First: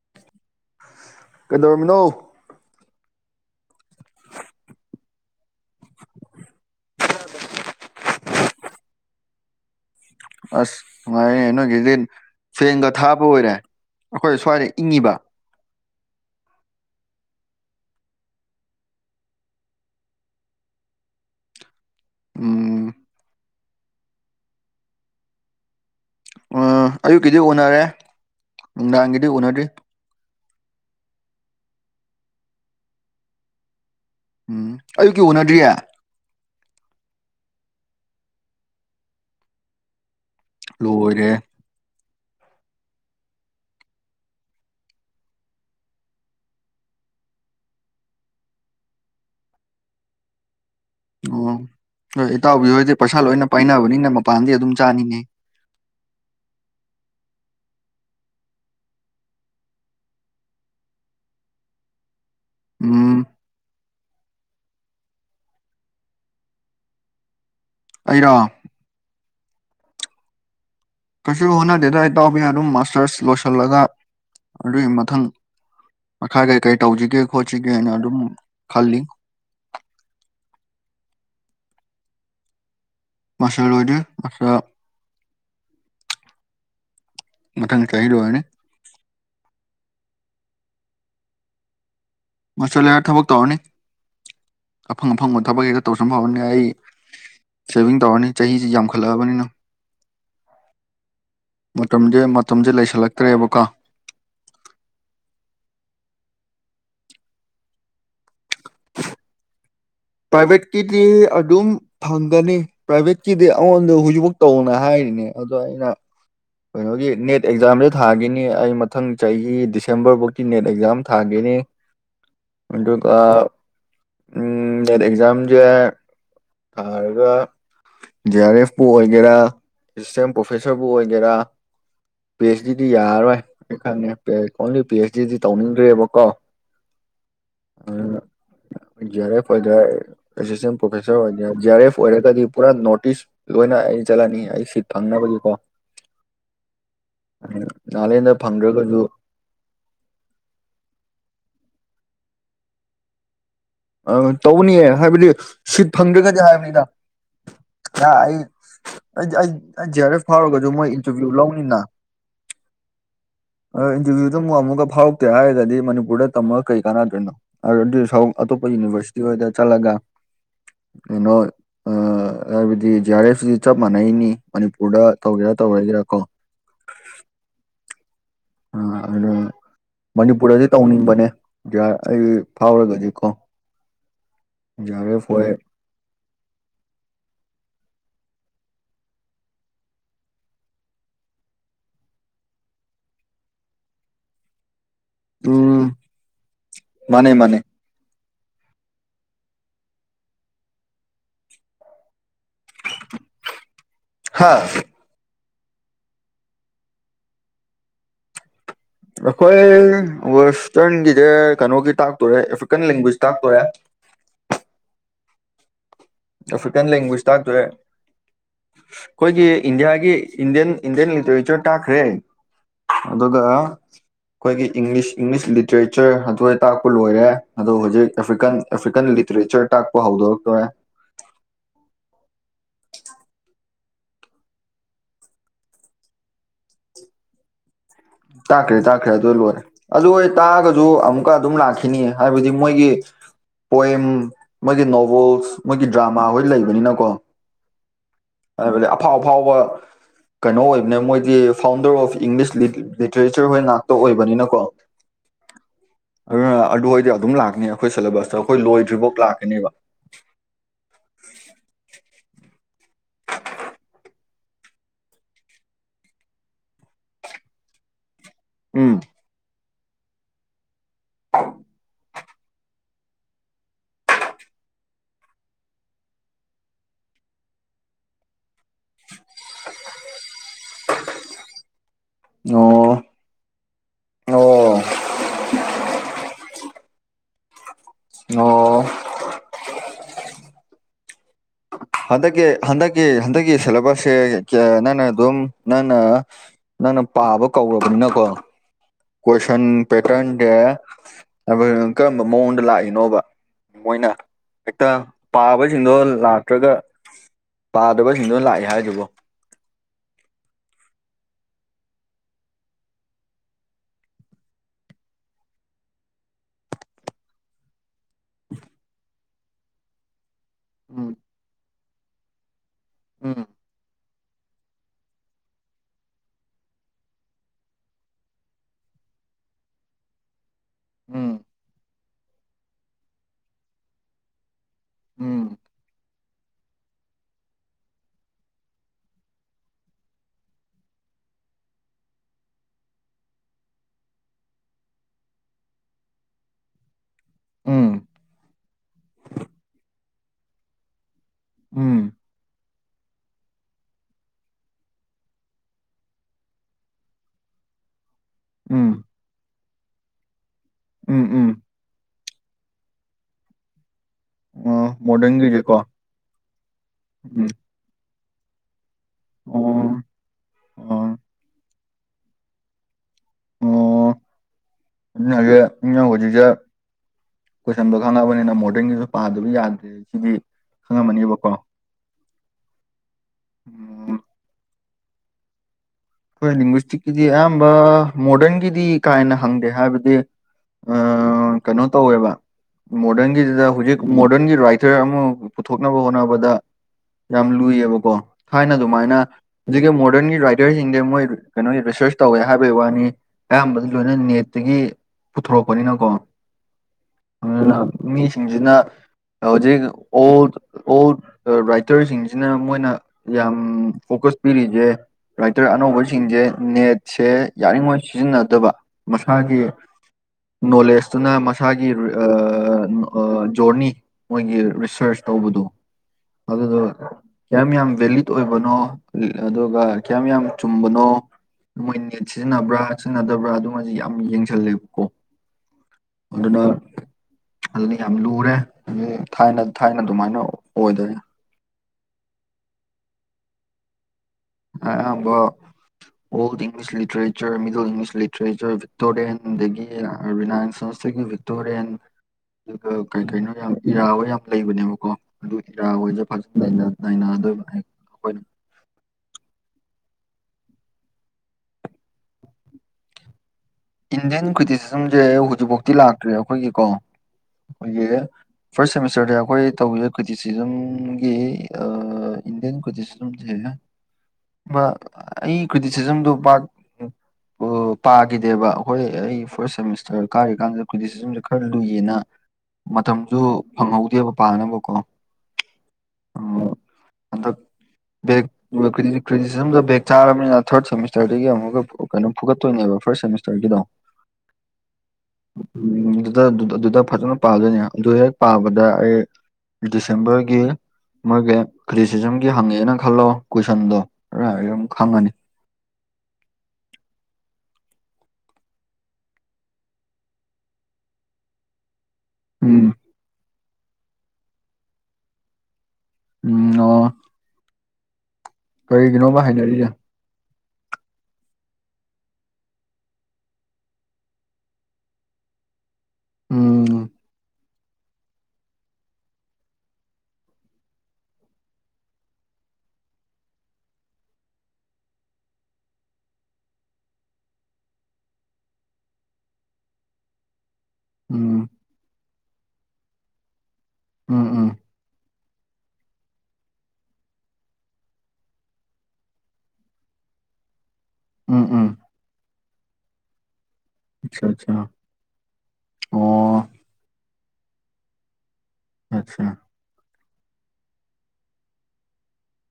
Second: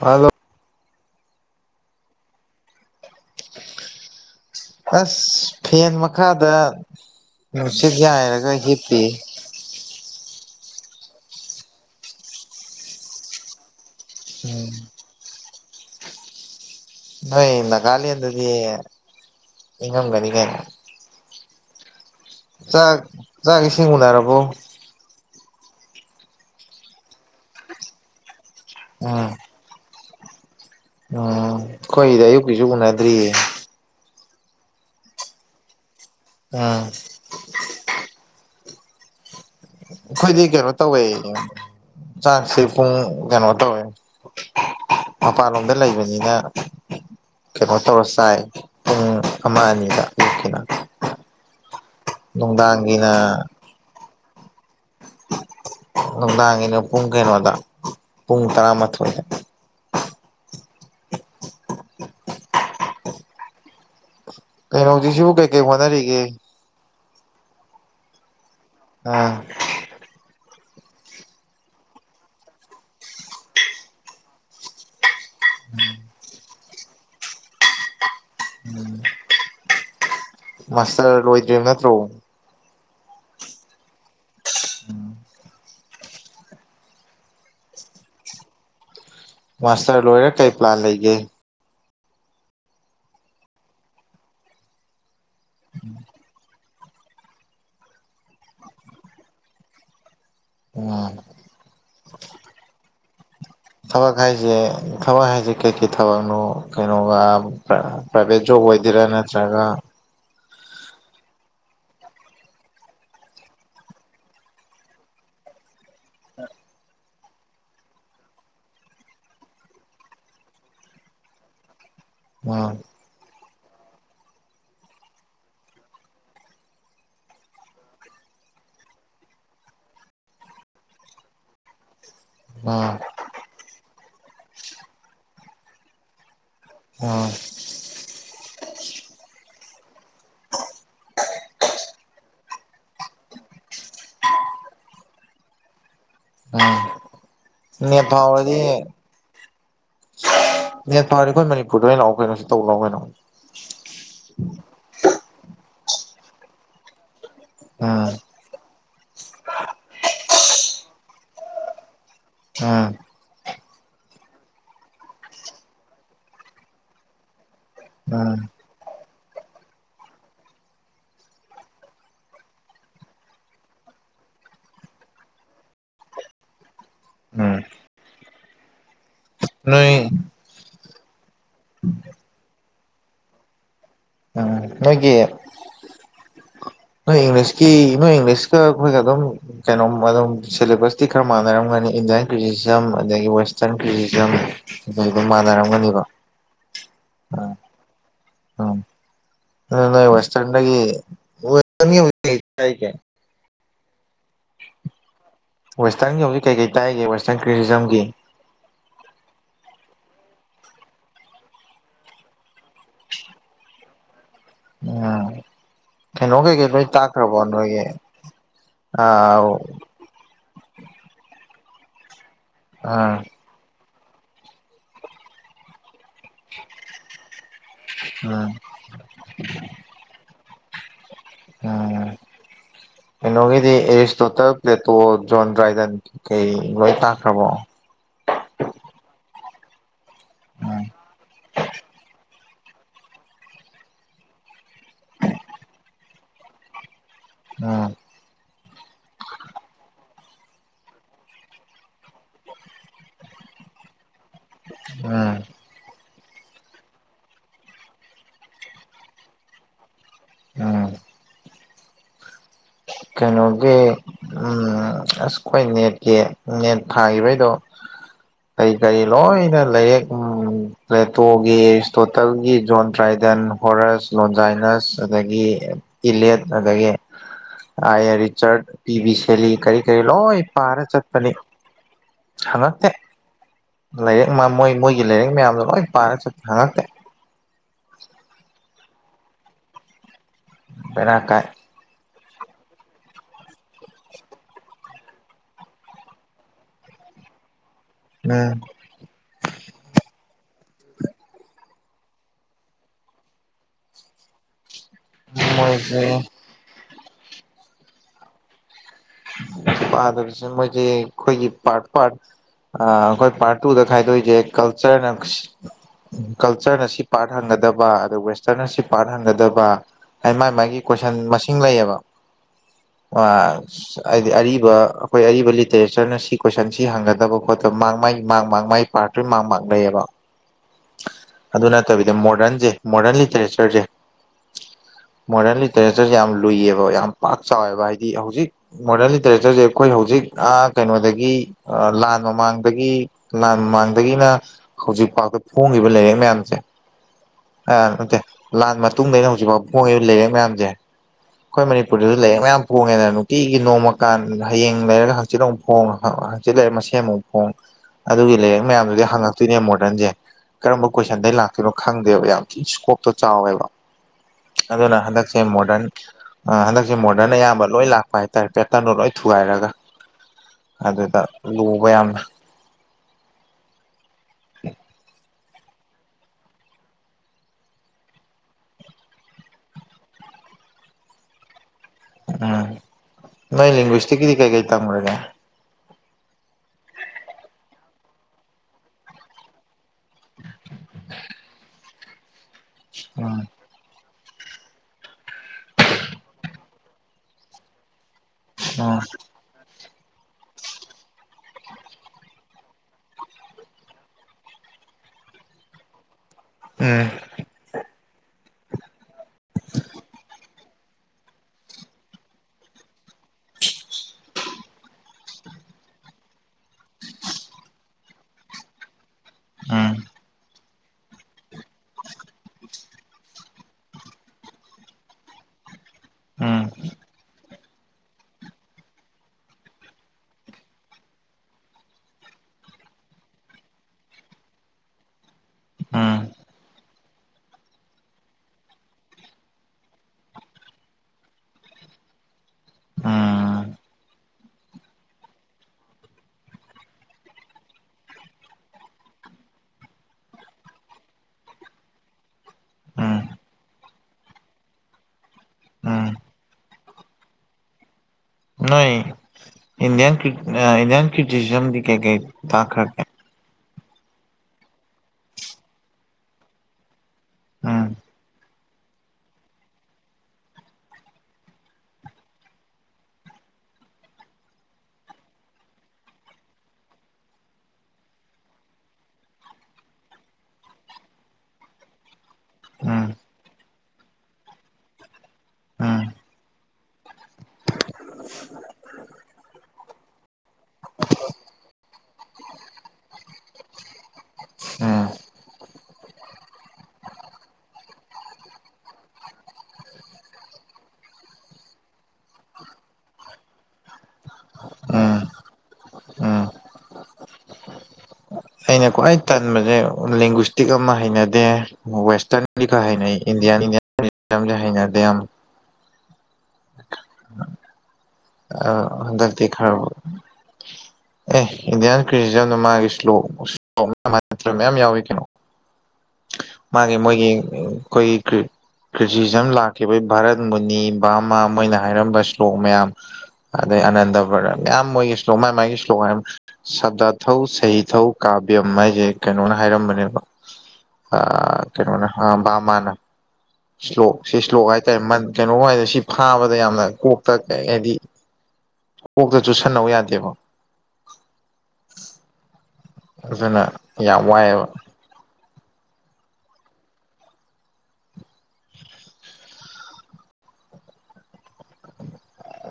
Hello. ꯀꯩꯗꯧꫪꯝꯃꯤꯅꯣ꯫ ꯑꯁ ꯐꯦꯟ ꯃꯈꯥꯗ ꯅꯨꯡꯁꯤꯠ ꯌꯥꯏꯔꯒ ꯍꯤꯞꯄꯤ꯫ ꯑꯁ ꯅꯨꯡꯉꯥꯏꯔꯦ ꯅꯣꯏꯒꯤꯗꯤ ꯐꯦꯟꯒ ꯊꯥꯕ ꯑꯣꯏꯔꯦ ꯑꯩꯈꯣꯏ ꯁ꯭ꯋꯥꯏꯗ ꯎꯝ ꯏꯪꯉꯤꯕ ꯅꯣꯏ ꯅꯥꯒꯥꯂꯦꯟꯗꯗꯤ ꯏꯪꯉꯝꯒꯅꯤꯅꯦ ꯎꯝ ꯆꯥꯛ ꯆꯥꯛ ꯏꯁꯤꯡ ꯎꯟꯅꯔꯕꯣ ꯑꯥ ꯑꯌꯨꯛꯀꯤꯗꯤ ꯎꯅꯔꯦ ꯅꯨꯡꯗꯥꯡꯒꯤꯗꯤ ꯎꯅꯗ꯭ꯔꯤ ꯑꯣ ꯑꯩꯈꯣꯏꯒꯤꯗꯤ ꯑꯌꯨꯛꯀꯤꯁꯨ ꯎꯅꯗ꯭ꯔꯤꯌꯦ ꯎꯝ ꯑꯌꯨꯛꯀꯤ ꯎꯅꯗ꯭ꯔꯤꯌꯦ ꯑꯥ ꯑꯩꯈꯣꯏꯗꯤ ꯀꯩꯅꯣ ꯇꯧꯋꯦ ꯂꯣꯏꯔꯦ ꯆꯥꯛꯁꯦ ꯄꯨꯡ ꯀꯩꯅꯣ ꯇꯧꯋꯦ ꯃꯄꯥꯟꯂꯝꯗ ꯂꯩꯕꯅꯤꯅ ꯀꯩꯅꯣ ꯇꯧꯔ ꯆꯥꯏ ꯄꯨꯡ ꯑꯃ ꯑꯅꯤꯗ ꯑꯌꯨꯛꯀꯤꯅ ꯑꯣ ꯍꯣꯏ ꯏꯇꯥꯎꯕꯤꯍꯣꯏꯗꯤ ꯅꯨꯡꯗꯥꯡꯒꯤꯅ ꯄꯩꯁꯥ ꯂꯣꯏꯅ ꯄꯥꯏꯅꯕꯅꯤꯅ ꯃꯄꯥꯟꯗꯤ ꯑꯗꯨꯝ ꯆꯥꯅꯤꯅꯦ ꯅꯨꯡꯗꯥꯡꯒꯤꯅꯥ ꯄꯨꯡ ꯀꯩꯅꯣꯗ ꯄꯨꯡ ꯇꯔꯥꯃꯥꯊꯣꯏꯗ ꯎꯨꯝ ꯀꯩꯅꯣ ꯍꯧꯖꯤꯛꯁꯤꯕꯨ ꯀꯩꯀꯩ ꯍꯣꯠꯅꯔꯤꯒꯦ ꯑꯩꯔꯣ ꯑꯥ ꯀꯩꯁꯨ ꯍꯣꯠꯅꯗꯦ ꯏꯇꯥꯎꯕꯤ ꯑꯗꯨꯝ ꯃꯥꯁꯇꯔꯁ ꯂꯣꯏꯁꯤꯜꯂꯒ ꯑꯗꯨꯒꯤ ꯃꯊꯪ ꯃꯈꯥ ꯀꯔꯤ ꯀꯔꯤ ꯇꯧꯁꯤꯒꯦ ꯈꯣꯠꯁꯤꯒꯦꯅ ꯑꯗꯨꯝ ꯈꯜꯂꯤ ꯃꯥꯁꯇꯔ ꯂꯣꯏꯗ꯭ꯔꯤꯝ ꯅꯠꯇ꯭ꯔꯣ ꯃꯥꯁꯇꯔ ꯂꯣꯏꯗ꯭ꯔꯤ ꯃꯥꯁꯇꯔ ꯃꯊꯪ ꯆꯥꯍꯤ ꯂꯣꯏꯔꯅꯤ ꯃꯥꯁꯇꯔ ꯂꯣꯏꯔ ꯀꯔꯤ ꯄ꯭ꯂꯥꯟ ꯂꯩꯒꯦ ꯃꯥꯁꯇꯔ ꯂꯩꯔ ꯊꯕꯛ ꯇꯧꯔꯅꯤ ꯑꯐꯪ ꯑꯐꯪꯕ ꯊꯕꯛ ꯍꯦꯛꯇ ꯇꯧꯁꯤꯟꯕ ꯍꯧꯔꯅꯤ ꯑꯩ ꯁꯦꯚꯤꯡ ꯇꯧꯔꯅꯤ ꯆꯥꯍꯤꯁꯤ ꯌꯥꯝꯈꯠꯂꯛꯑꯕꯅꯤꯅ ꯎꯨꯝ ꯃꯇꯝꯁꯦ ꯃꯇꯝꯁꯦ ꯂꯩꯁꯤꯜꯂꯛꯇ꯭ꯔꯦꯕꯀꯣ ꯊꯕꯛ ꯍꯥꯏꯁꯦ ꯊꯕꯛ ꯍꯥꯏꯁꯦ ꯀꯩ ꯀꯩ ꯊꯕꯛꯅꯣ ꯀꯩꯅꯣꯒ ꯎꯝ ꯄ꯭ꯔꯥꯏꯕꯦꯠ ꯖꯣꯕ ꯑꯣꯏꯗꯣꯏꯔꯥ ꯅꯠꯇ꯭ꯔꯒ ꯄ꯭ꯔꯥꯏꯚꯦꯠꯀꯤꯗꯤ ꯑꯗꯨꯝ ꯐꯪꯒꯅꯤ ꯄ꯭ꯔꯥꯏꯚꯦꯠꯀꯤꯗꯤ ꯑꯩꯉꯣꯟꯗ ꯍꯧꯖꯤꯛꯐꯥꯎ ꯇꯧꯋꯣꯅ ꯍꯥꯏꯔꯤꯅꯤ ꯑꯗꯣ ꯑꯩꯅ ꯀꯩꯅꯣꯒꯤ ꯅꯦꯠ ꯑꯦꯛꯖꯥꯝꯁꯦ ꯊꯥꯒꯤꯅꯤ ꯑꯩ ꯃꯊꯪ ꯆꯍꯤꯒꯤ ꯗꯤꯁꯦꯝꯕꯔꯐꯧꯗꯤ ꯅꯦꯠ ꯑꯦꯛꯖꯥꯝ ꯊꯥꯒꯤꯅꯤ ꯎꯝ ꯑꯗꯨꯒ ꯎꯨꯝ ꯅꯦꯠ ꯑꯦꯛꯖꯥꯝꯁꯦ ꯊꯥꯔꯒ ꯖꯤ ꯑꯥꯔ ꯑꯦꯐꯄꯨ ꯑꯣꯏꯒꯦꯔꯥ ꯑꯦꯁꯤꯁꯇꯦꯟ ꯄ꯭ꯔꯣꯐꯦꯁꯔꯕꯨ ꯑꯣꯏꯒꯦꯔꯥ ꯄꯦꯁ ꯗꯤꯗꯤ ꯎꯝ ꯌꯥꯔꯔꯣꯏ ꯑꯩ ꯈꯡꯉꯦ ꯑꯣꯟꯂꯤ ꯄꯤ ꯑꯩꯆ ꯗꯤꯗꯤ ꯇꯧꯅꯤꯡꯗ꯭ꯔꯦꯕꯀꯣ ꯎꯝ ꯑꯗꯨꯅ ꯖꯤ ꯑꯥꯔ ꯑꯦꯐ ꯑꯣꯏꯗꯣꯏ ꯑꯦꯁꯤꯁꯇꯦꯟ ꯄ꯭ꯔꯣꯐꯦꯁꯔ ꯑꯣꯏꯕ ꯌꯥꯏ ꯖꯤ ꯑꯥꯔ ꯑꯦꯐ ꯑꯣꯏꯔꯒꯗꯤ ꯄꯨꯔꯥ ꯅꯣꯔꯇ ꯏꯤꯁ ꯂꯣꯏꯅ ꯑꯩ ꯆꯠꯂꯅꯤ ꯑꯩ ꯁꯤꯠ ꯐꯪꯅꯕꯒꯤꯀꯣ ꯎꯝ ꯑꯩꯅ ꯅꯦꯠ ꯅꯥꯥꯒꯥꯂꯦꯟꯗ ꯐꯥꯎꯔꯗꯤ ꯐꯪꯗ꯭ꯔꯒꯁꯨ ꯅꯦꯠ ꯐꯥꯎꯔꯗꯤ ꯑꯩꯈꯣꯏ ꯃꯅꯤꯄꯨꯔꯗ ꯑꯣꯏꯅ ꯂꯥꯛꯑꯣ ꯀꯩꯅꯣ ꯁꯤ ꯇꯧ ꯂꯥꯛꯑꯣ ꯀꯩꯅꯣ ꯑ ꯇꯧꯅꯤꯌꯦ ꯍꯥꯏꯕꯗꯤ ꯁꯤꯠ ꯐꯪꯗ꯭ꯔꯒꯗꯤ ꯍꯥꯏꯕꯅꯤꯗ ꯅꯥ ꯎꯝ ꯑꯩ ꯑꯩ ꯑꯩ ꯑꯩ ꯖꯤ ꯑꯥꯔ ꯑꯦꯐ ꯐꯥꯎꯔꯒꯁꯨ ꯃꯣꯏ ꯏꯟꯇꯔꯚꯤꯌꯨ ꯂꯧꯅꯤꯅ ꯎꯝ ꯑꯗ ꯏꯟꯇꯔꯚꯤꯌꯨꯗꯨ ꯑꯃꯨꯛ ꯑꯃꯨꯛꯀ ꯐꯥꯎꯔꯛꯇꯦ ꯍꯥꯏꯔꯒꯗꯤ ꯃꯅꯤꯄꯨꯔꯗ ꯇꯝꯃꯒ ꯀꯩ ꯀꯥꯟꯅꯗꯣꯏꯅꯣ ꯑꯗꯨꯏ ꯁꯔꯨꯛ ꯎꯝ ꯑꯇꯣꯞꯄ ꯌꯨꯅꯤꯕꯔꯁꯤꯇꯤꯑꯣꯏꯗ ꯆꯠꯂꯒ ꯀꯩꯅꯣ ꯑꯥ ꯍꯥꯏꯕꯗꯤ ꯖꯤ ꯑꯥꯔ ꯑꯦꯐꯁꯤꯗꯤ ꯆꯞ ꯃꯥꯟꯅꯩꯅꯤ ꯃꯅꯤꯄꯨꯔꯗ ꯇꯧꯒꯦꯔꯥ ꯇꯧꯔꯣꯏꯒꯦꯔꯥ ꯀꯣ ꯎꯨꯝ ꯑꯥ ꯑꯗꯨꯅ ꯅꯣꯏ ꯃꯅꯤꯄꯨꯔꯗꯗꯤ ꯇꯧꯅꯤꯡꯕꯅꯦ ꯖꯤ ꯑꯥꯔ ꯑꯩ ꯐꯥꯎꯔꯒꯗꯤꯀꯣ ꯎꯝ ꯖꯤ ꯌꯥꯔ ꯅꯣꯏꯒꯤ ꯑꯦꯐ ꯑꯣꯏ ꯅꯣꯏ ꯏꯪꯂꯤꯁꯀꯤ ꯅꯣꯏ ꯏꯪꯂꯤꯁꯀ ꯑꯩꯈꯣꯏꯒ ꯑꯗꯨꯝ ꯀꯩꯅꯣꯝ ꯑꯗꯨꯝ ꯁꯤꯂꯦꯕꯁꯇꯤ ꯈꯔ ꯃꯥꯟꯅꯔꯝꯒꯅꯤ ꯏꯟꯗꯤꯌꯥꯟ ꯀ꯭ꯔꯤꯇꯤꯁꯤꯖꯝ ꯑꯗꯒꯤ ꯋꯦꯁꯇ꯭ꯔꯟ ꯀ꯭ꯔꯤꯇꯤꯁꯤꯖꯝ ꯁꯤꯗꯩꯗꯣ ꯃꯥꯟꯅꯔꯝꯒꯅꯤꯕ ꯃꯥꯅꯩ ꯃꯥꯅꯩ ꯑꯥ ꯑꯗꯣ ꯅꯣꯏ ꯋꯦꯁꯇ꯭ꯔꯟꯗꯒꯤ ꯋꯦ [inaudible] [inaudible] ꯍꯥ ꯋꯦꯁꯇꯔꯟꯒꯤ ꯍꯧꯖꯤꯛ ꯀꯩꯀꯩ ꯇꯥꯏꯒꯦ ꯋꯦꯁꯇꯔꯟ ꯀ꯭ꯔꯤꯇꯤꯖꯝꯒꯤ ꯑꯩꯈꯣꯏ ꯋꯦꯁꯇ꯭ꯔꯟꯒꯤꯁꯦ ꯀꯩꯅꯣꯒꯤ ꯇꯥꯛꯇꯣꯔꯦ ꯑꯦꯐ꯭ꯔꯤꯀꯥꯟ ꯂꯦꯡꯒ꯭ꯋꯦꯖ ꯇꯥꯛꯇꯣꯔꯦ ꯎꯝ ꯀꯩꯅꯣ ꯀꯩꯀꯩ ꯑꯐ꯭ꯔꯤꯀꯥꯟ ꯅꯣꯏ ꯂꯦꯡꯒ꯭ꯋꯦꯖ ꯇꯥꯛꯈ꯭ꯔꯕꯣ ꯇꯥꯛꯇꯣꯔꯦ ꯅꯣꯏꯒꯤ ꯑꯩꯈꯣꯏꯒꯤ ꯏꯟꯗꯤꯌꯥꯒꯤ ꯏꯟꯗꯤꯌꯟ ꯏꯟꯗꯤꯌꯟ ꯂ ꯂꯤꯇꯔꯦꯆꯔ ꯇꯥꯈꯔꯦ ꯑꯥ ꯑꯗꯣꯒ ꯑꯩꯈꯣꯏꯒꯤ ꯏꯪꯂꯤꯁ ꯏꯪꯂꯤꯁ ꯂꯤꯇꯔꯦꯆꯔ ꯑꯗꯨꯋꯥ ꯇꯥꯛꯄ ꯂꯣꯏꯔꯦ ꯑꯗꯣ ꯍꯧꯖꯤꯛ ꯎꯝ ꯑꯦꯐ꯭ꯔꯤꯀꯥꯟ ꯑꯦꯐ꯭ꯔꯤꯀꯥꯟ ꯂꯤꯇꯔꯦꯆꯔ ꯇꯥꯛꯄ ꯍꯧꯗꯣꯔꯛꯇꯣꯔꯦ ꯎꯝ ꯀꯩꯅꯣꯒꯤꯗꯤ ꯑꯦꯔꯤꯁꯇꯣꯇꯦꯜ ꯄ꯭ꯂꯦꯇꯣ ꯖꯣꯟ ꯗ꯭ꯔꯥꯏꯗꯟ ꯀꯩ ꯂꯣꯏ ꯇꯥꯛꯈ꯭ꯔꯕꯣ ꯇꯥꯛꯈ꯭ꯔꯦ ꯇꯥꯛꯈ꯭ꯔꯦ ꯑꯗꯨ ꯂꯣꯏꯔꯦ ꯑꯗꯨ ꯎꯝ ꯇꯥꯛꯑꯒꯁꯨ ꯑꯃꯨꯛꯀ ꯑꯗꯨꯝ ꯂꯥꯛꯈꯤꯅꯤ ꯍꯥꯏꯕꯗꯤ ꯃꯣꯏꯒꯤ ꯄꯣꯏꯦꯝ ꯃꯣꯏꯒꯤ ꯅꯣꯕꯦꯜꯁ ꯃꯣꯏꯒꯤ ꯗ꯭ꯔꯃꯥ ꯍꯣꯏ ꯂꯩꯕꯅꯤꯅꯀꯣ ꯎꯝ ꯍꯥꯏꯕꯗꯤ ꯑꯐꯥꯎ ꯑꯐꯥꯎꯕ ꯀꯩꯅꯣ ꯑꯣꯏꯕꯅꯦ ꯃꯣꯏꯗꯤ ꯐꯥꯎꯟꯗꯔ ꯑꯣꯐ ꯏꯪꯂꯤꯁ ꯂꯤ ꯂꯤꯇꯔꯦꯆꯔ ꯍꯣꯏ ꯉꯥꯛꯇ ꯑꯣꯏꯕꯅꯤꯅꯀꯣ ꯎꯝ ꯑꯗꯨꯅ ꯑꯗꯨ ꯑꯣꯏꯣꯏꯗꯤ ꯑꯗꯨꯝ ꯂꯥꯛꯀꯅꯤ ꯑꯩꯈꯣꯏ ꯁꯤꯦꯂꯦꯕꯁꯇ ꯑꯩꯈꯣꯏ ꯂꯣꯏꯗ꯭ꯔꯤꯐꯥꯎ ꯂꯥꯛꯀꯅꯦꯕ ꯎꯝ ꯀꯩꯅꯣꯒꯤ ꯑꯁ ꯑꯩꯈꯣꯏ ꯅꯦꯠꯀꯤ ꯅꯦꯠ ꯊꯥꯈꯤꯕꯩꯗꯣ [inaudible] ꯀ ꯀꯔꯤ ꯂꯣꯏꯅ ꯂꯔꯛ ꯂꯦꯇꯣꯒꯤ ꯇꯒꯤ ꯖꯣꯟ ꯗ꯭ꯔꯥꯏꯗꯟ ꯍꯣꯔꯁ ꯂꯣꯟꯖꯥꯏꯅꯁ ꯑꯗꯒꯤ ꯏꯂꯦꯠ ꯑꯗꯒꯤ ꯑ ꯔꯤꯆꯔꯠ ꯄꯤ ꯚꯕꯤ ꯁꯦꯂꯤ ꯀꯔꯤ ꯀꯔꯤ ꯂꯣꯏ ꯄꯥꯔ ꯆꯠꯄꯅꯤ ꯑꯣ ꯍꯪꯉꯛꯇꯦ ꯂꯥꯏꯔꯤꯛ ꯑꯣ ꯃꯣꯏ ꯃꯣꯏꯒꯤ ꯂꯥꯏꯔꯤꯛ ꯃꯌꯥꯝꯗꯣ ꯂꯣꯏ ꯄꯥꯅ ꯆꯠꯇ ꯍꯪꯉꯛꯇꯦ ꯑꯣ ꯔꯀꯥꯏ ꯍꯟꯗꯛꯀꯤ ꯍꯟꯗꯛꯀꯤ ꯍꯟꯗꯛꯀꯤ ꯁꯦꯂꯦꯕꯁꯁꯦ ꯅꯪꯅ ꯑꯗꯨꯝ ꯅꯪꯅ ꯅꯪꯅ ꯄꯥꯕ ꯀꯧꯔꯕꯅꯤ ꯅꯪ ꯎꯝ ꯀ꯭ꯋꯦꯁꯟ ꯄꯦꯇꯔꯟꯦ ꯍꯥꯏ ꯀꯔꯝꯕ ꯃꯑꯣꯡꯗ ꯂꯥꯛꯏꯅꯣꯕ ꯃꯣꯏꯅ ꯍꯦꯛꯇ ꯄꯥꯕꯁꯤꯡꯗꯣ ꯃꯣꯏꯁꯦ ꯂꯥꯛꯇ꯭ꯔꯒ ꯄꯥꯗꯕꯁꯤꯡꯗꯣ ꯂꯥꯛꯑꯦ ꯍꯥꯏꯗꯨꯕꯨ ꯄꯥꯗꯕꯁꯦ ꯃꯣꯏꯁꯦ ꯑꯩꯈꯣꯏꯒꯤ ꯄꯥꯔꯠ ꯄꯥꯔꯠ ꯑꯩꯈꯣꯏ ꯄꯥꯔꯠ ꯇꯨꯗ ꯈꯥꯏꯗꯣꯛꯏꯁꯦ ꯀꯜꯆꯔꯅ ꯀꯜꯆꯔꯅ ꯑꯁꯤ ꯄꯥꯔꯠ ꯍꯪꯒꯗꯕ ꯑ ꯋꯦꯁꯇꯔꯟ ꯑꯁꯤ ꯄꯥꯔꯠ ꯍꯟꯒꯗꯕ ꯍꯥꯏꯗꯤ ꯃꯥꯥꯏ ꯃꯥꯒꯤ ꯀꯣꯏꯁꯟ ꯎꯝ ꯃꯁꯤꯡ ꯂꯩꯌꯦꯕ ꯎꯝ ꯑ ꯍꯥꯏꯗꯤ ꯑꯔꯤꯕ ꯑꯩꯈꯣꯏ ꯑꯔꯤꯕ ꯂꯤꯇꯔꯦꯆꯔꯅ ꯁꯤ ꯀꯣꯏꯁꯟ ꯁꯤ ꯍꯪꯒꯗꯕ ꯈꯣꯠꯇꯕ ꯃꯥꯡ ꯃꯥꯏ ꯃꯥꯡ ꯃꯥꯡ ꯃꯥꯏ ꯄꯥꯔꯠꯨꯣꯏ ꯃꯥꯡ ꯃꯥꯡꯥꯛꯅꯩꯑꯕ [inaudible] ꯎꯝ ꯑꯗꯨ ꯅꯠꯇꯕꯤꯗ ꯃꯣꯗꯔꯟꯁꯦ ꯃꯣꯗꯔꯟ ꯂꯤꯇꯔꯦꯆꯔꯁꯦ ꯃꯣꯗꯔꯟ ꯂꯤꯇꯔꯦꯆꯔꯁꯦ ꯌꯥꯝ ꯂꯨꯏꯑꯕ ꯌꯥꯝ ꯄꯥꯛ ꯆꯥꯎꯋꯦꯕ ꯍꯥꯏꯗꯤ ꯍꯧꯖꯤꯛ ꯃꯣꯗꯔꯟ ꯂꯤꯇꯔꯦꯆꯔꯁꯦ ꯑꯩꯈꯣꯏ ꯍꯧꯖꯤꯛ ꯀꯩꯅꯣꯗꯒꯤ ꯂꯥꯟ ꯃꯃꯥꯡꯗꯒꯤ ꯂꯥꯟ ꯃꯥꯡꯗꯒꯤꯅ ꯍꯧꯖꯤꯛ ꯐꯥꯎꯇ ꯐꯣꯡꯉꯕ ꯂꯥꯏꯔꯤꯛ ꯃꯌꯥꯝꯁꯦ ꯑ ꯎꯝ ꯅꯠꯇꯦ ꯂꯥꯟ ꯃꯇꯨꯡꯗꯩꯅ ꯍꯧꯖꯤꯛꯐꯥꯎ ꯃꯨꯡ ꯂꯩꯔꯦ ꯃꯌꯥꯝꯁꯦ ꯑꯩꯈꯣꯏ ꯎꯝ ꯃꯅꯤꯄꯨꯔꯗꯁꯨ ꯂꯩꯌꯦꯦ ꯃꯌꯥꯝ ꯄꯣꯡꯉꯦꯗꯅ ꯎꯇꯤꯒꯤ ꯅꯣꯡꯃꯀꯥꯟ ꯍꯌꯦꯡ ꯂꯩꯔꯒ ꯍꯥꯡꯆꯤꯠ ꯑꯃꯨꯛ ꯐꯣꯡ ꯍꯥꯡꯆꯤꯠ ꯂꯩꯔꯒ ꯃꯁꯦꯟ ꯑꯃꯨꯛ ꯐꯣꯡ ꯑꯗꯨꯒꯤ ꯂꯥꯏꯔꯤꯛ ꯎꯝ ꯎꯝ ꯃꯌꯥꯝꯗꯨꯗꯤ ꯍꯪꯉꯛꯇꯣꯏꯅꯦ ꯃꯣꯗꯔꯟꯁꯦ ꯀꯔꯝꯕ ꯎꯝ ꯀꯣꯏꯁꯟꯗꯩ ꯎꯝ ꯂꯥꯛꯇꯣꯏꯅꯣ ꯈꯪꯗꯦꯕ ꯌꯥꯝ ꯊꯤꯅ ꯏꯁꯀꯣꯞꯇꯣ ꯆꯥꯎꯋꯦꯕ ꯑꯣ ꯑꯗꯨꯅ ꯍꯟꯗꯛꯁꯦ ꯃꯣꯗꯔꯟꯒꯤꯗꯤꯀꯣ ꯃꯣꯗꯔꯟ ꯍꯟꯗꯛꯁꯦ ꯃꯣꯗꯔꯟ ꯎꯝ ꯑꯌꯥꯝꯕ ꯂꯣꯏ ꯂꯥꯛꯄ ꯍꯥꯏꯇꯥꯔꯦ ꯄꯦꯇꯔꯟꯗꯣ ꯂꯣꯏ ꯊꯨꯒꯥꯏꯔꯒ ꯎꯝ ꯑꯣ ꯑꯗꯨꯗ ꯂꯨꯕ ꯌꯥꯝꯅ ꯑꯣ [inaudible] [unintelligible] ꯀꯣꯏꯁꯟꯗꯣ ꯈꯪꯉꯛꯑꯕꯅꯤꯅ ꯃꯣꯗꯔꯟꯒꯤꯁꯨ ꯄꯥꯗꯕ ꯌꯥꯗ꯭ꯔꯦ ꯁꯤꯗꯤ ꯈꯪꯉꯝꯃꯅꯦꯕꯀꯣ ꯎꯝ ꯅꯣꯏ ꯎꯝ ꯂꯦꯡꯒꯣꯁꯇꯤꯛꯀꯤꯗꯤ ꯀꯩ ꯀꯩ ꯇꯥꯝꯒꯔꯒꯦ ꯑꯩꯈꯣꯏ ꯂꯤꯡꯒ꯭ꯁꯇꯤꯛꯀꯤꯗꯤ ꯑꯌꯥꯝꯕ ꯃꯣꯗꯔꯟꯒꯤꯗꯤ ꯀꯥ ꯍꯦꯟꯅ ꯍꯪꯗꯦ ꯍꯥꯏꯕ ꯑ ꯀꯩꯅꯣ ꯇꯧꯋꯦꯕ ꯎꯝ ꯃꯣꯗꯔꯟꯒꯤꯗꯨꯗ ꯍꯧꯖꯤꯛ ꯃꯣꯗꯔꯟꯒꯤ ꯔꯥꯏꯇꯔ ꯑꯃ ꯄꯨꯊꯣꯛꯅꯕ ꯍꯣꯠꯅꯕꯗ ꯌꯥꯝ ꯂꯨꯏꯌꯦꯕꯀꯣ ꯊꯥꯏꯅ ꯑꯗꯨꯃꯥꯏꯅ ꯍꯧꯖꯤꯛꯀꯤ ꯃꯣꯗꯔꯟꯒꯤ ꯔꯥꯏꯇꯔꯁꯤꯡ ꯈꯪꯗꯦ ꯃꯣꯏ ꯀꯩꯅꯣꯒꯤ ꯔꯤꯁꯔꯁ ꯇꯧꯋꯦ ꯍꯥꯏꯕꯒꯤ ꯋꯥꯅꯤ ꯑꯌꯥꯝꯕꯗꯤ ꯂꯣꯏꯅ ꯅꯦꯠꯇꯒꯤ ꯄꯨꯊꯣꯔꯛꯄꯅꯤꯅꯀꯣ ꯎꯝ ꯑꯗꯨꯅ ꯃꯤꯁꯤꯡꯁꯤꯅ ꯍꯧꯖꯤꯛ ꯑꯣ ꯑꯣꯜ ꯔꯥꯏꯇꯔꯁꯤꯡꯁꯤꯅ ꯃꯣꯏꯅ ꯌꯥꯝ ꯐꯣꯀꯁ ꯄꯤꯔꯤꯁꯦ ꯔꯥꯏꯇ꯭ꯔ ꯑꯅꯧꯕꯁꯤꯡꯁꯦ ꯅꯦꯠꯁꯦ ꯌꯥꯔꯤꯉꯣꯏ ꯁꯤꯖꯤꯟꯅꯗꯕ ꯃꯁꯥꯒꯤ ꯎꯝ ꯅꯣꯂꯦꯖꯇꯨꯅ ꯃꯁꯥꯒꯤ ꯑ ꯑ ꯖꯣꯔꯅꯤ ꯃꯣꯏꯒꯤ ꯔꯤꯁꯔꯁ ꯇꯧꯕꯗꯨꯣ ꯎꯝ ꯑꯗꯨꯗꯣ ꯀꯌꯥꯝ ꯌꯥꯝ ꯚꯦꯂꯤꯠ ꯑꯣꯏꯕꯅꯣ ꯑꯗꯨꯒ ꯀꯌꯥꯝ ꯌꯥꯝ ꯆꯨꯝꯕꯅꯣ ꯃꯣꯏ ꯅꯦꯠ ꯁꯤꯖꯤꯟꯅꯕ꯭ꯔꯥ ꯁꯤꯖꯤꯟꯅꯗꯕ꯭ꯔꯥ ꯑꯗꯨꯝꯕꯁꯤ ꯌꯥꯝ ꯌꯦꯡꯁꯜꯂꯦꯕꯀꯣ ꯎꯝ ꯑꯗꯨꯅ ꯑꯗꯨꯅ ꯌꯥꯝ ꯂꯨꯔꯦ ꯊꯥꯏꯅ ꯊꯥꯏꯅ ꯑꯗꯨꯃꯥꯏꯅ ꯑꯣꯏꯗꯔꯦ ꯎꯝ ꯎꯝ ꯑ ꯑꯌꯥꯝꯕ all English literature middle English literature Victorian ꯑꯗꯒꯤ ꯔꯤꯅꯥꯏꯟꯁꯇꯒꯤ ꯇꯨꯔꯦꯟ ꯑꯗꯨꯒ ꯎꯝ ꯀꯩ ꯀꯩꯅꯣ ꯌꯥꯝ ꯏꯔꯥꯕ ꯌꯥꯝ ꯂꯩꯕꯅꯦꯕꯀꯣ ꯑꯗꯨ ꯏꯔꯥ ꯎꯝ ꯍꯣꯏꯁꯦ ꯐꯖꯟ ꯅꯩꯅ-ꯅꯩꯅꯗꯣꯏꯕ ꯑꯩꯈꯣꯏꯅ ꯅꯣꯏ ꯏꯟꯗꯤꯌꯥꯟ ꯀꯔꯤ ꯑ ꯏꯟꯗꯤꯌꯟ ꯀ꯭ꯔꯤꯇꯤꯖꯝꯗꯤ ꯀꯩ ꯀꯩ ꯇꯥꯛꯈꯔꯒꯦ ꯏꯟꯗꯤꯌꯥꯟ ꯀ꯭ꯔꯤꯇꯤꯁꯤꯖꯝꯁꯦ ꯍꯧꯖꯤꯛꯐꯥꯎꯇꯤ ꯂꯥꯛꯇ꯭ꯔꯤ ꯑꯩꯈꯣꯏꯒꯤꯀꯣ ꯎꯝ ꯑꯩꯈꯣꯏꯒꯤ ꯐꯥꯔꯁ ꯁꯦꯃꯤꯁꯇꯔꯗ ꯑꯩꯈꯣꯏ ꯇꯧꯒꯤꯕ ꯀꯨꯇꯤꯁꯤꯖꯝꯒꯤ ꯑ ꯏꯟꯗꯤꯌꯟ ꯀꯔꯇꯤꯁꯤ ꯖꯝꯁꯦ ꯑꯃ ꯑꯩ ꯀ꯭ꯔꯤꯇꯤꯁꯤꯖꯝꯗꯨꯣ ꯄ-ꯄꯥꯈꯤ ꯗꯦꯕ ꯑꯩꯈꯣꯏ ꯑꯩ ꯐꯥꯔꯁ ꯁꯦꯃꯤꯁꯇꯔ ꯀꯥꯔꯤꯀꯥꯟꯗ ꯀꯔꯤꯇꯤꯁꯤꯖꯝꯁꯦ ꯈꯔ ꯂꯨꯏꯌꯦꯅ ꯎꯝ ꯃꯇꯝꯁꯨ ꯐꯪꯍꯧꯗꯦꯕ ꯄꯥꯅꯕꯀꯣ ꯎꯝ ꯑꯣ ꯍꯟꯗꯛ ꯕꯦꯔꯤ ꯗꯨꯒ ꯀꯔ꯭ꯤꯇꯤ ꯀ꯭ꯔꯤꯇꯤꯁꯤꯖꯝꯗ ꯕꯦꯛ ꯆꯥꯔꯕꯅꯤꯅ ꯊꯥꯔꯠ ꯁꯦꯃꯤꯁꯇꯔꯗꯒꯤ ꯑꯃꯨꯛꯀ ꯀꯩꯅꯣ ꯐꯨꯒꯠꯇꯣꯏꯅꯦꯕ ꯐꯥꯔꯁ ꯁꯦꯃꯤ ꯆꯔꯒꯤꯗꯣ ꯎꯝ ꯎꯝ ꯑꯗꯨꯗ ꯑꯗꯨꯗ ꯐꯖꯅ ꯄꯥꯗꯣꯏꯅꯦ ꯑꯗꯨ ꯍꯦꯛ ꯄꯥꯕꯗ ꯑꯩ ꯗꯤꯁꯦꯝꯕꯔꯒꯤ ꯃꯣꯏꯒꯤ ꯀ꯭ꯔꯤꯇꯤꯁꯤꯖꯝꯒꯤ ꯍꯪꯉꯦꯅ ꯈꯜꯂꯣ ꯀꯣꯏꯁꯟꯗꯣ ꯑꯩ ꯑꯗꯨꯝ ꯎꯝ ꯈꯪꯉꯅꯤ ꯎꯝ ꯑꯩꯅ ꯈ꯭ꯋꯥꯏ ꯇꯟꯕꯁꯦ ꯂꯦꯡꯒ꯭ꯁꯇꯤꯛ ꯑꯃ ꯍꯩꯅꯗꯦ ꯋꯦꯁꯇꯔꯟ ꯒꯤ ꯈꯔ ꯎꯝ ꯍꯩꯅꯩ ꯏꯟꯗꯤꯌꯥꯟ ꯏꯟꯗꯤꯌꯥꯟ [unintelligible] ꯍꯩꯅꯗꯦ ꯌꯥꯝ ꯎꯝ ꯑꯣ ꯑꯣ ꯀꯔꯤꯒꯤꯅꯣꯕ ꯍꯟꯗꯛꯇꯤ ꯈꯔ ꯍꯥꯏꯅꯔꯤꯁꯦ ꯑꯦ ꯏꯟꯗꯤꯌꯥꯟ ꯀ꯭ꯔꯤꯇꯤꯖꯝꯗ ꯃꯥꯒꯤ [unintelligible] ꯃꯌꯥꯝ ꯌꯥꯎꯏ ꯀꯩꯅꯣ ꯃꯥꯅꯤ ꯎꯝ ꯃꯣꯏꯒꯤ ꯑꯩꯈꯣꯏꯒꯤ ꯀꯔꯤ ꯀ꯭ꯔꯤꯇꯤꯖꯝ ꯂꯥꯛꯈꯤꯕꯒꯤ ꯚꯥꯔꯠ ꯃꯨꯅꯤ ꯕꯥꯃꯥ ꯃꯣꯏꯅ ꯍꯥꯏꯔꯝꯕ ꯏꯁ꯭ꯂꯣꯛ ꯃꯌꯥꯝ ꯑꯗꯩ ꯑꯅꯟꯗꯕꯔ ꯃꯌꯥꯝ ꯃꯣꯏꯒꯤ ꯏꯁ꯭ꯂꯣꯛ ꯃꯥꯏ ꯃꯥꯏꯒꯤ ꯏꯁ꯭ꯂꯣꯛ ꯃꯌꯥꯝ ꯁꯗꯥꯊꯧ ꯁꯍꯤꯊꯧ ꯀꯥꯕ꯭ꯌꯝ ꯍꯥꯏꯁꯦ ꯀꯩꯅꯣꯅ ꯍꯥꯏꯔꯝꯕꯅꯦꯕ ꯑ ꯎꯝ ꯀꯩꯅꯣꯅ ꯑꯥ ꯑꯚꯃꯅ ꯏꯁ꯭ꯂꯣꯛ ꯁꯤ ꯎꯝ ꯏꯁ꯭ꯂꯣꯛ ꯎꯝ ꯍꯥꯏꯇꯥꯔꯦ ꯀꯩꯅꯣ ꯍꯥꯏ ꯁꯤ ꯐꯥꯕꯗ ꯌꯥꯝꯅ ꯀꯣꯛꯇ ꯍꯥꯏꯗꯤ ꯀꯣꯛꯇ ꯆꯨꯁꯟꯅꯧ ꯌꯥꯗꯦꯕ ꯎꯝ ꯎꯝ ꯑꯗꯨꯅ ꯌꯥꯝ ꯑꯆꯥ ꯋꯥꯏꯑꯦꯕ ꯑꯆꯥ ꯑꯣ ꯑꯆꯥ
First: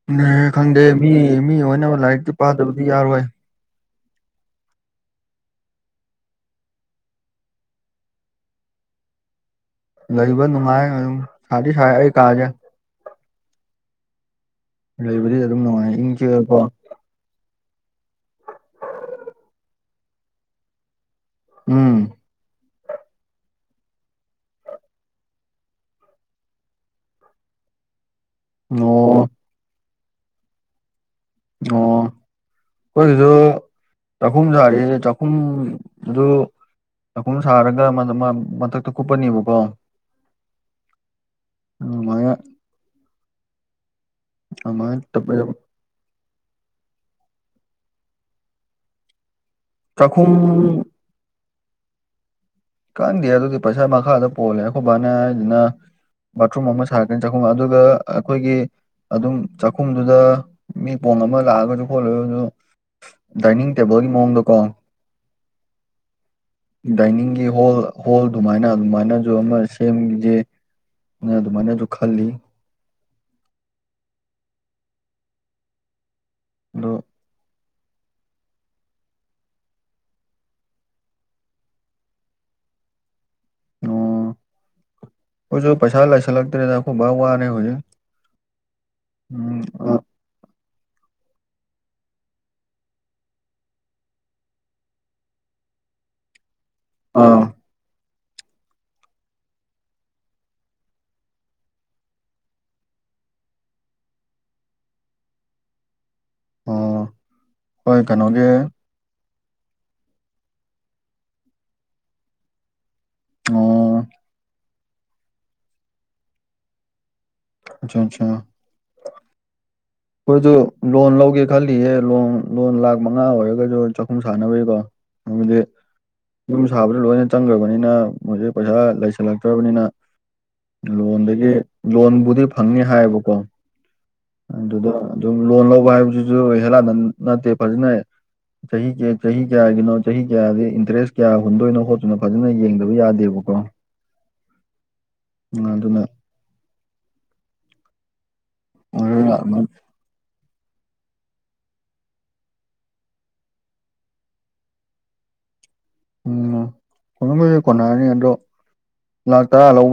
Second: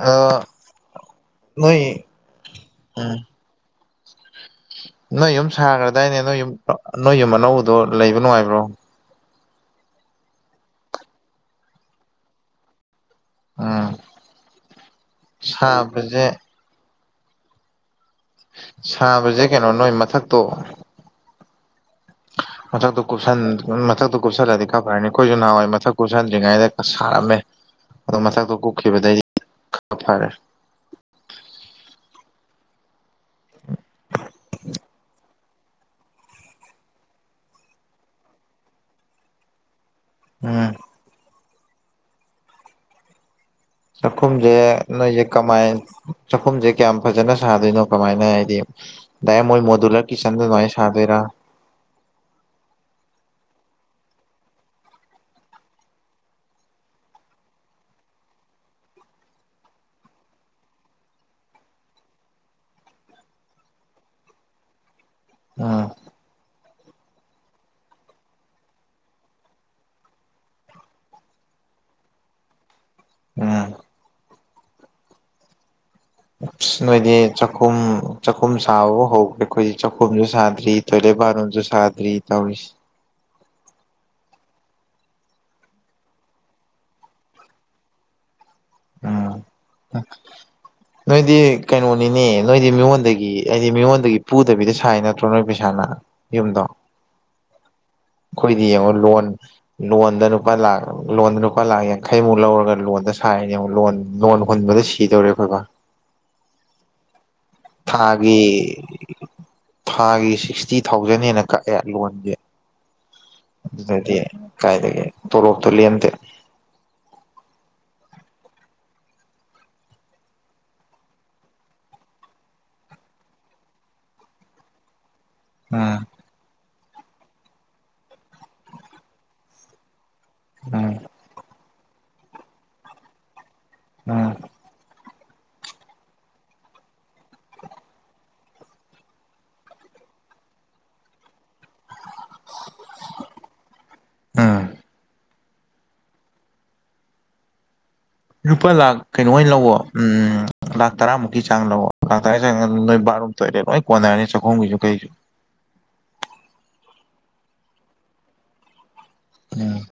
ꯈꯪꯗꯦ ꯈꯪꯗꯦ ꯃꯤ ꯃꯤ ꯅꯣꯏ ꯑꯣꯏꯅꯕ ꯂꯥꯏꯔꯤꯛꯇꯤ ꯄꯥꯗꯕꯗꯤ ꯎꯝ ꯌꯥꯔꯣꯏ ꯅꯣꯏ ꯌꯨꯝ ꯁꯥꯈ꯭ꯔꯗꯥꯏꯅꯦ ꯅꯣꯏ ꯌꯨꯝ ꯅꯣꯏ ꯌꯨꯝ ꯑꯅꯧꯕꯗꯣ ꯂꯩꯕ ꯅꯨꯡꯉꯥꯏꯕ꯭ꯔꯣ ꯂꯩꯕ ꯅꯨꯡꯉꯥꯏ ꯑꯗꯨꯝ ꯁꯥꯗꯤ ꯁꯥꯏ ꯑꯩ ꯀꯥꯁꯦ ꯎꯝ ꯂꯩꯕꯗꯤ ꯑꯗꯨꯝ ꯅꯨꯡꯉꯥꯏ ꯁꯥꯕꯁꯦ ꯏꯪꯆꯤꯛꯑꯒꯀꯣ ꯁꯥꯕꯁꯦ ꯀꯩꯅꯣ ꯅꯣꯏ ꯃꯊꯛꯇꯣ ꯎꯝ ꯃꯊꯛꯇꯣ ꯀꯨꯞꯁꯟ ꯃꯊꯛꯇꯣ ꯀꯨꯞꯁꯜꯂꯗꯤ ꯈꯔ ꯐꯔꯅꯤ ꯑꯩꯈꯣꯏꯁꯨ ꯅꯍꯥꯟꯋꯥꯏ ꯃꯊꯛ ꯀꯨꯞꯁꯟꯗ꯭ꯔꯤꯉꯩꯗ ꯁꯥꯔꯝꯃꯦ ꯑꯗꯣ ꯃꯊꯛꯇꯣ ꯀꯨꯞꯈꯤꯕꯗꯩꯗꯤ ꯑꯣ ꯈꯔ ꯐꯔꯦ ꯑꯣ ꯈꯣꯏꯁꯤꯁꯨ ꯆꯥꯛꯈꯨꯝ ꯁꯥꯔꯤ ꯆꯥꯛꯈꯨꯝꯗꯨ ꯆꯥꯛꯈꯨꯝ ꯁꯥꯔꯒ ꯃ ꯃꯊꯛꯇ ꯀꯨꯞꯄꯅꯦꯕꯀꯣ ꯎꯝ ꯑꯗꯨ ꯃꯥꯏꯅ ꯆꯥꯛꯈꯨꯝꯖꯦ ꯑꯗꯨꯃꯥꯏꯅ ꯅꯣꯏꯖꯦ ꯀꯃꯥꯏ ꯆꯥꯛꯈꯨꯝꯁꯦ ꯀꯌꯥꯝ ꯐꯖꯅ ꯁꯥꯗꯣꯏꯅꯣ ꯀꯃꯥꯏꯅ ꯍꯥꯏꯗꯤ ꯗꯥꯏꯔꯦꯛ ꯃꯣꯏ ꯨꯗꯨꯂꯔ ꯆꯥꯛꯈꯨꯝ ꯀꯤꯆꯟꯗꯣ ꯗꯨꯃꯥꯏꯅ ꯁꯥꯗ‌ꯣꯏꯔꯥ ꯈꯪꯗꯦ ꯑꯗꯨꯗꯤ ꯄꯩꯁꯥ ꯃꯈꯥꯗ ꯄꯣꯜꯂꯦ ꯑꯩꯈꯣꯏ‌ ꯕꯥꯅ ꯍꯥꯏꯁꯤꯅ ꯕꯥꯠꯔꯨꯝ ꯑꯃ ꯁꯥꯔꯛꯀꯅꯤ ꯆꯥꯛꯈꯨꯝ ꯑꯗꯨꯒ ꯑꯩꯈꯣꯏꯒꯤ ꯑꯗꯨꯝ ꯆꯥꯛꯈꯨꯝꯗꯨꯗ ꯃꯤ ꯄꯣꯡ ꯑꯃ ꯂꯥꯛꯑꯒꯁꯨ ꯈꯣꯠꯂꯒꯁꯨ ꯗꯥꯏꯅꯤꯡ ꯇꯦꯕꯜꯒꯤ ꯃꯑꯣꯡꯗ ꯀꯣ ꯑꯥ ꯗꯥꯏꯅꯤꯡꯒꯤ ꯍꯣꯜ ꯍꯣꯜ ꯑꯗꯨꯃꯥꯏꯅ ꯑꯗꯨꯃꯥꯏꯅꯁꯨ ꯑꯃ ꯁꯦꯝꯁꯦꯅ ꯑꯗꯨꯃꯥꯏꯅꯁꯨ ꯈꯜꯂꯤ ꯑꯥ ꯎꯞ ꯑꯗꯣ ꯅꯣꯏꯗꯤ ꯆꯥꯛꯈꯨꯝ ꯆꯥꯛꯈꯨꯝ ꯁꯥꯕꯕꯨ ꯍꯧ꯭ꯈꯔꯦ ꯑꯩꯈꯣꯏꯗꯤ ꯆꯥꯛꯈꯨꯝꯁꯨ ꯁꯥꯗ꯭ꯔꯤ ꯇꯣꯏꯂꯦꯠ ꯕꯥꯠꯔꯨꯝꯁꯨ ꯁꯥꯗ꯭ꯔꯤ ꯇꯧꯔꯤꯁꯦ ꯑꯣ ꯑꯩꯈꯣꯏꯁꯨ ꯄꯩꯁꯥ ꯂꯩꯁꯜꯂꯛꯇꯦꯗ ꯑꯩꯈꯣꯏꯕ ꯋꯥꯔꯦ ꯍꯧꯖꯤꯛ ꯎꯝ ꯅꯣꯏꯗꯤ ꯀꯩꯅꯣꯅꯤꯅꯦ ꯅꯣꯏꯗꯤ ꯃꯤꯉꯣꯟꯗꯒꯤ ꯍꯥꯏꯗꯤ ꯃꯤꯉꯣꯟꯗꯒꯤ ꯄꯨꯗꯕꯤꯗ ꯁꯥꯏ ꯅꯠꯇ꯭ꯔꯣ ꯅꯣꯏ ꯄꯩꯁꯥꯅ ꯌꯨꯝꯗꯣ ꯑꯥ ꯑꯩꯈꯣꯏꯗꯤ ꯌꯦꯡꯉꯣ ꯂꯣꯟ ꯂꯣꯟꯗ ꯂꯨꯄꯥ ꯂꯥꯛ ꯂꯣꯟꯗ ꯂꯨꯄꯥ ꯂꯥꯛ ꯌꯥꯡꯈꯩꯃꯨꯛ ꯂꯧꯔꯒ ꯂꯣꯟꯗ ꯁꯥꯏꯅ‌ꯦ ꯌ‌ꯦꯡꯉ‌ꯣ ꯂꯣꯟ ꯂꯣꯟ ꯍꯨꯟꯕꯗ ꯁꯤꯗꯧꯔꯦ ꯑꯩꯈꯣꯏ ꯕꯥ ꯑꯣ ꯍꯣꯏ ꯊꯥꯒꯤ ꯀꯩꯅꯣꯒꯤ ꯊꯥꯒꯤ ꯁꯤꯛꯁꯇꯤ ꯊꯥꯎꯖꯟ ꯍ‌ꯦꯟꯅ ꯀꯛꯑꯦ ꯂꯣꯟꯒꯤ ꯑꯣ ꯑꯗꯨꯅꯗꯤ ꯀꯥꯏꯗꯒꯤ ꯇꯣꯂꯣꯞꯇꯣ ꯂꯦꯝꯗꯦ ꯑꯆꯥ ꯑꯆꯥ ꯑꯩꯈꯣꯏꯁꯨ ꯂꯣꯟ ꯂꯧꯒꯦ ꯈꯜꯂꯤꯍꯦ ꯂꯣꯟ ꯂꯣꯟ ꯂꯥꯛ ꯃꯉꯥ ꯑꯣꯏꯔꯒꯁꯨ ꯆꯥꯛꯈꯨꯝ ꯁꯥꯟꯅꯕꯒꯤꯀꯣ ꯍꯥꯏꯕꯗꯤ ꯎꯝ ꯌꯨꯝ ꯁꯥꯕꯗ ꯂꯣꯏꯅ ꯆꯪꯈ꯭ꯔꯕꯅꯤꯅ ꯃꯣꯏꯁ ꯄꯩꯁꯥ ꯂꯩꯁꯜꯂꯛꯇ꯭ꯔꯕꯅꯤꯅ ꯎꯝ ꯂꯣꯟꯗꯒꯤ ꯂꯣꯟꯕꯨꯗꯤ ꯐꯪꯅꯤ ꯍꯥꯏꯌꯦꯕꯀꯣ ꯎꯝ ꯑꯗꯨꯗ ꯑꯗꯨꯝ ꯂꯣꯟ ꯂꯧꯕ ꯍꯥꯢꯕꯖꯤꯖꯨ ꯍꯦꯂꯥꯗ ꯅꯠꯇꯦ ꯐꯖꯅ ꯆꯍꯤ ꯀꯦ ꯆꯍꯤ ꯀꯌꯥꯒꯤꯅꯣ ꯆꯍꯤ ꯀꯌꯥꯗꯤ ꯏꯟꯇꯔꯦꯁ ꯀꯌꯥ ꯍꯨꯟꯗꯣꯢꯅꯣ ꯈꯣꯠ ꯇꯨꯅ ꯐꯖꯅ ꯌꯦꯡꯗꯕ ꯌꯥꯗꯦꯕꯀꯣ ꯑ ꯎꯝ ꯑꯗꯨꯅ ꯂꯨꯄꯥ ꯂꯥꯛ ꯀꯩꯅꯣ ꯑꯣꯔꯗꯔ ꯑꯣꯢꯅ ꯂꯥꯛꯑꯃ ꯂꯧꯋꯣ ꯎꯝ ꯂꯥꯛ ꯇꯔꯥꯃꯨꯛꯀꯤ ꯆꯥꯡ ꯂꯧꯋꯣ ꯂꯥꯛ ꯇꯔꯥ ꯆꯥꯡꯗ ꯅꯣꯢ ꯕꯥꯠꯔꯨꯝ ꯇꯣꯢꯂꯦꯠ ꯂꯣꯢ ꯀꯣꯟꯅꯔꯅꯤ ꯆꯥꯛꯈꯨꯝꯒꯤꯖꯨ ꯀꯩꯖꯨ꯫ ꯎꯝꯉ ꯀꯣꯟꯅꯕꯨꯗꯤ ꯀꯣꯟꯅꯔꯅꯤ ꯑꯗꯣ ꯂꯥꯛ ꯇꯔꯥ ꯎꯝ ꯂꯧꯕ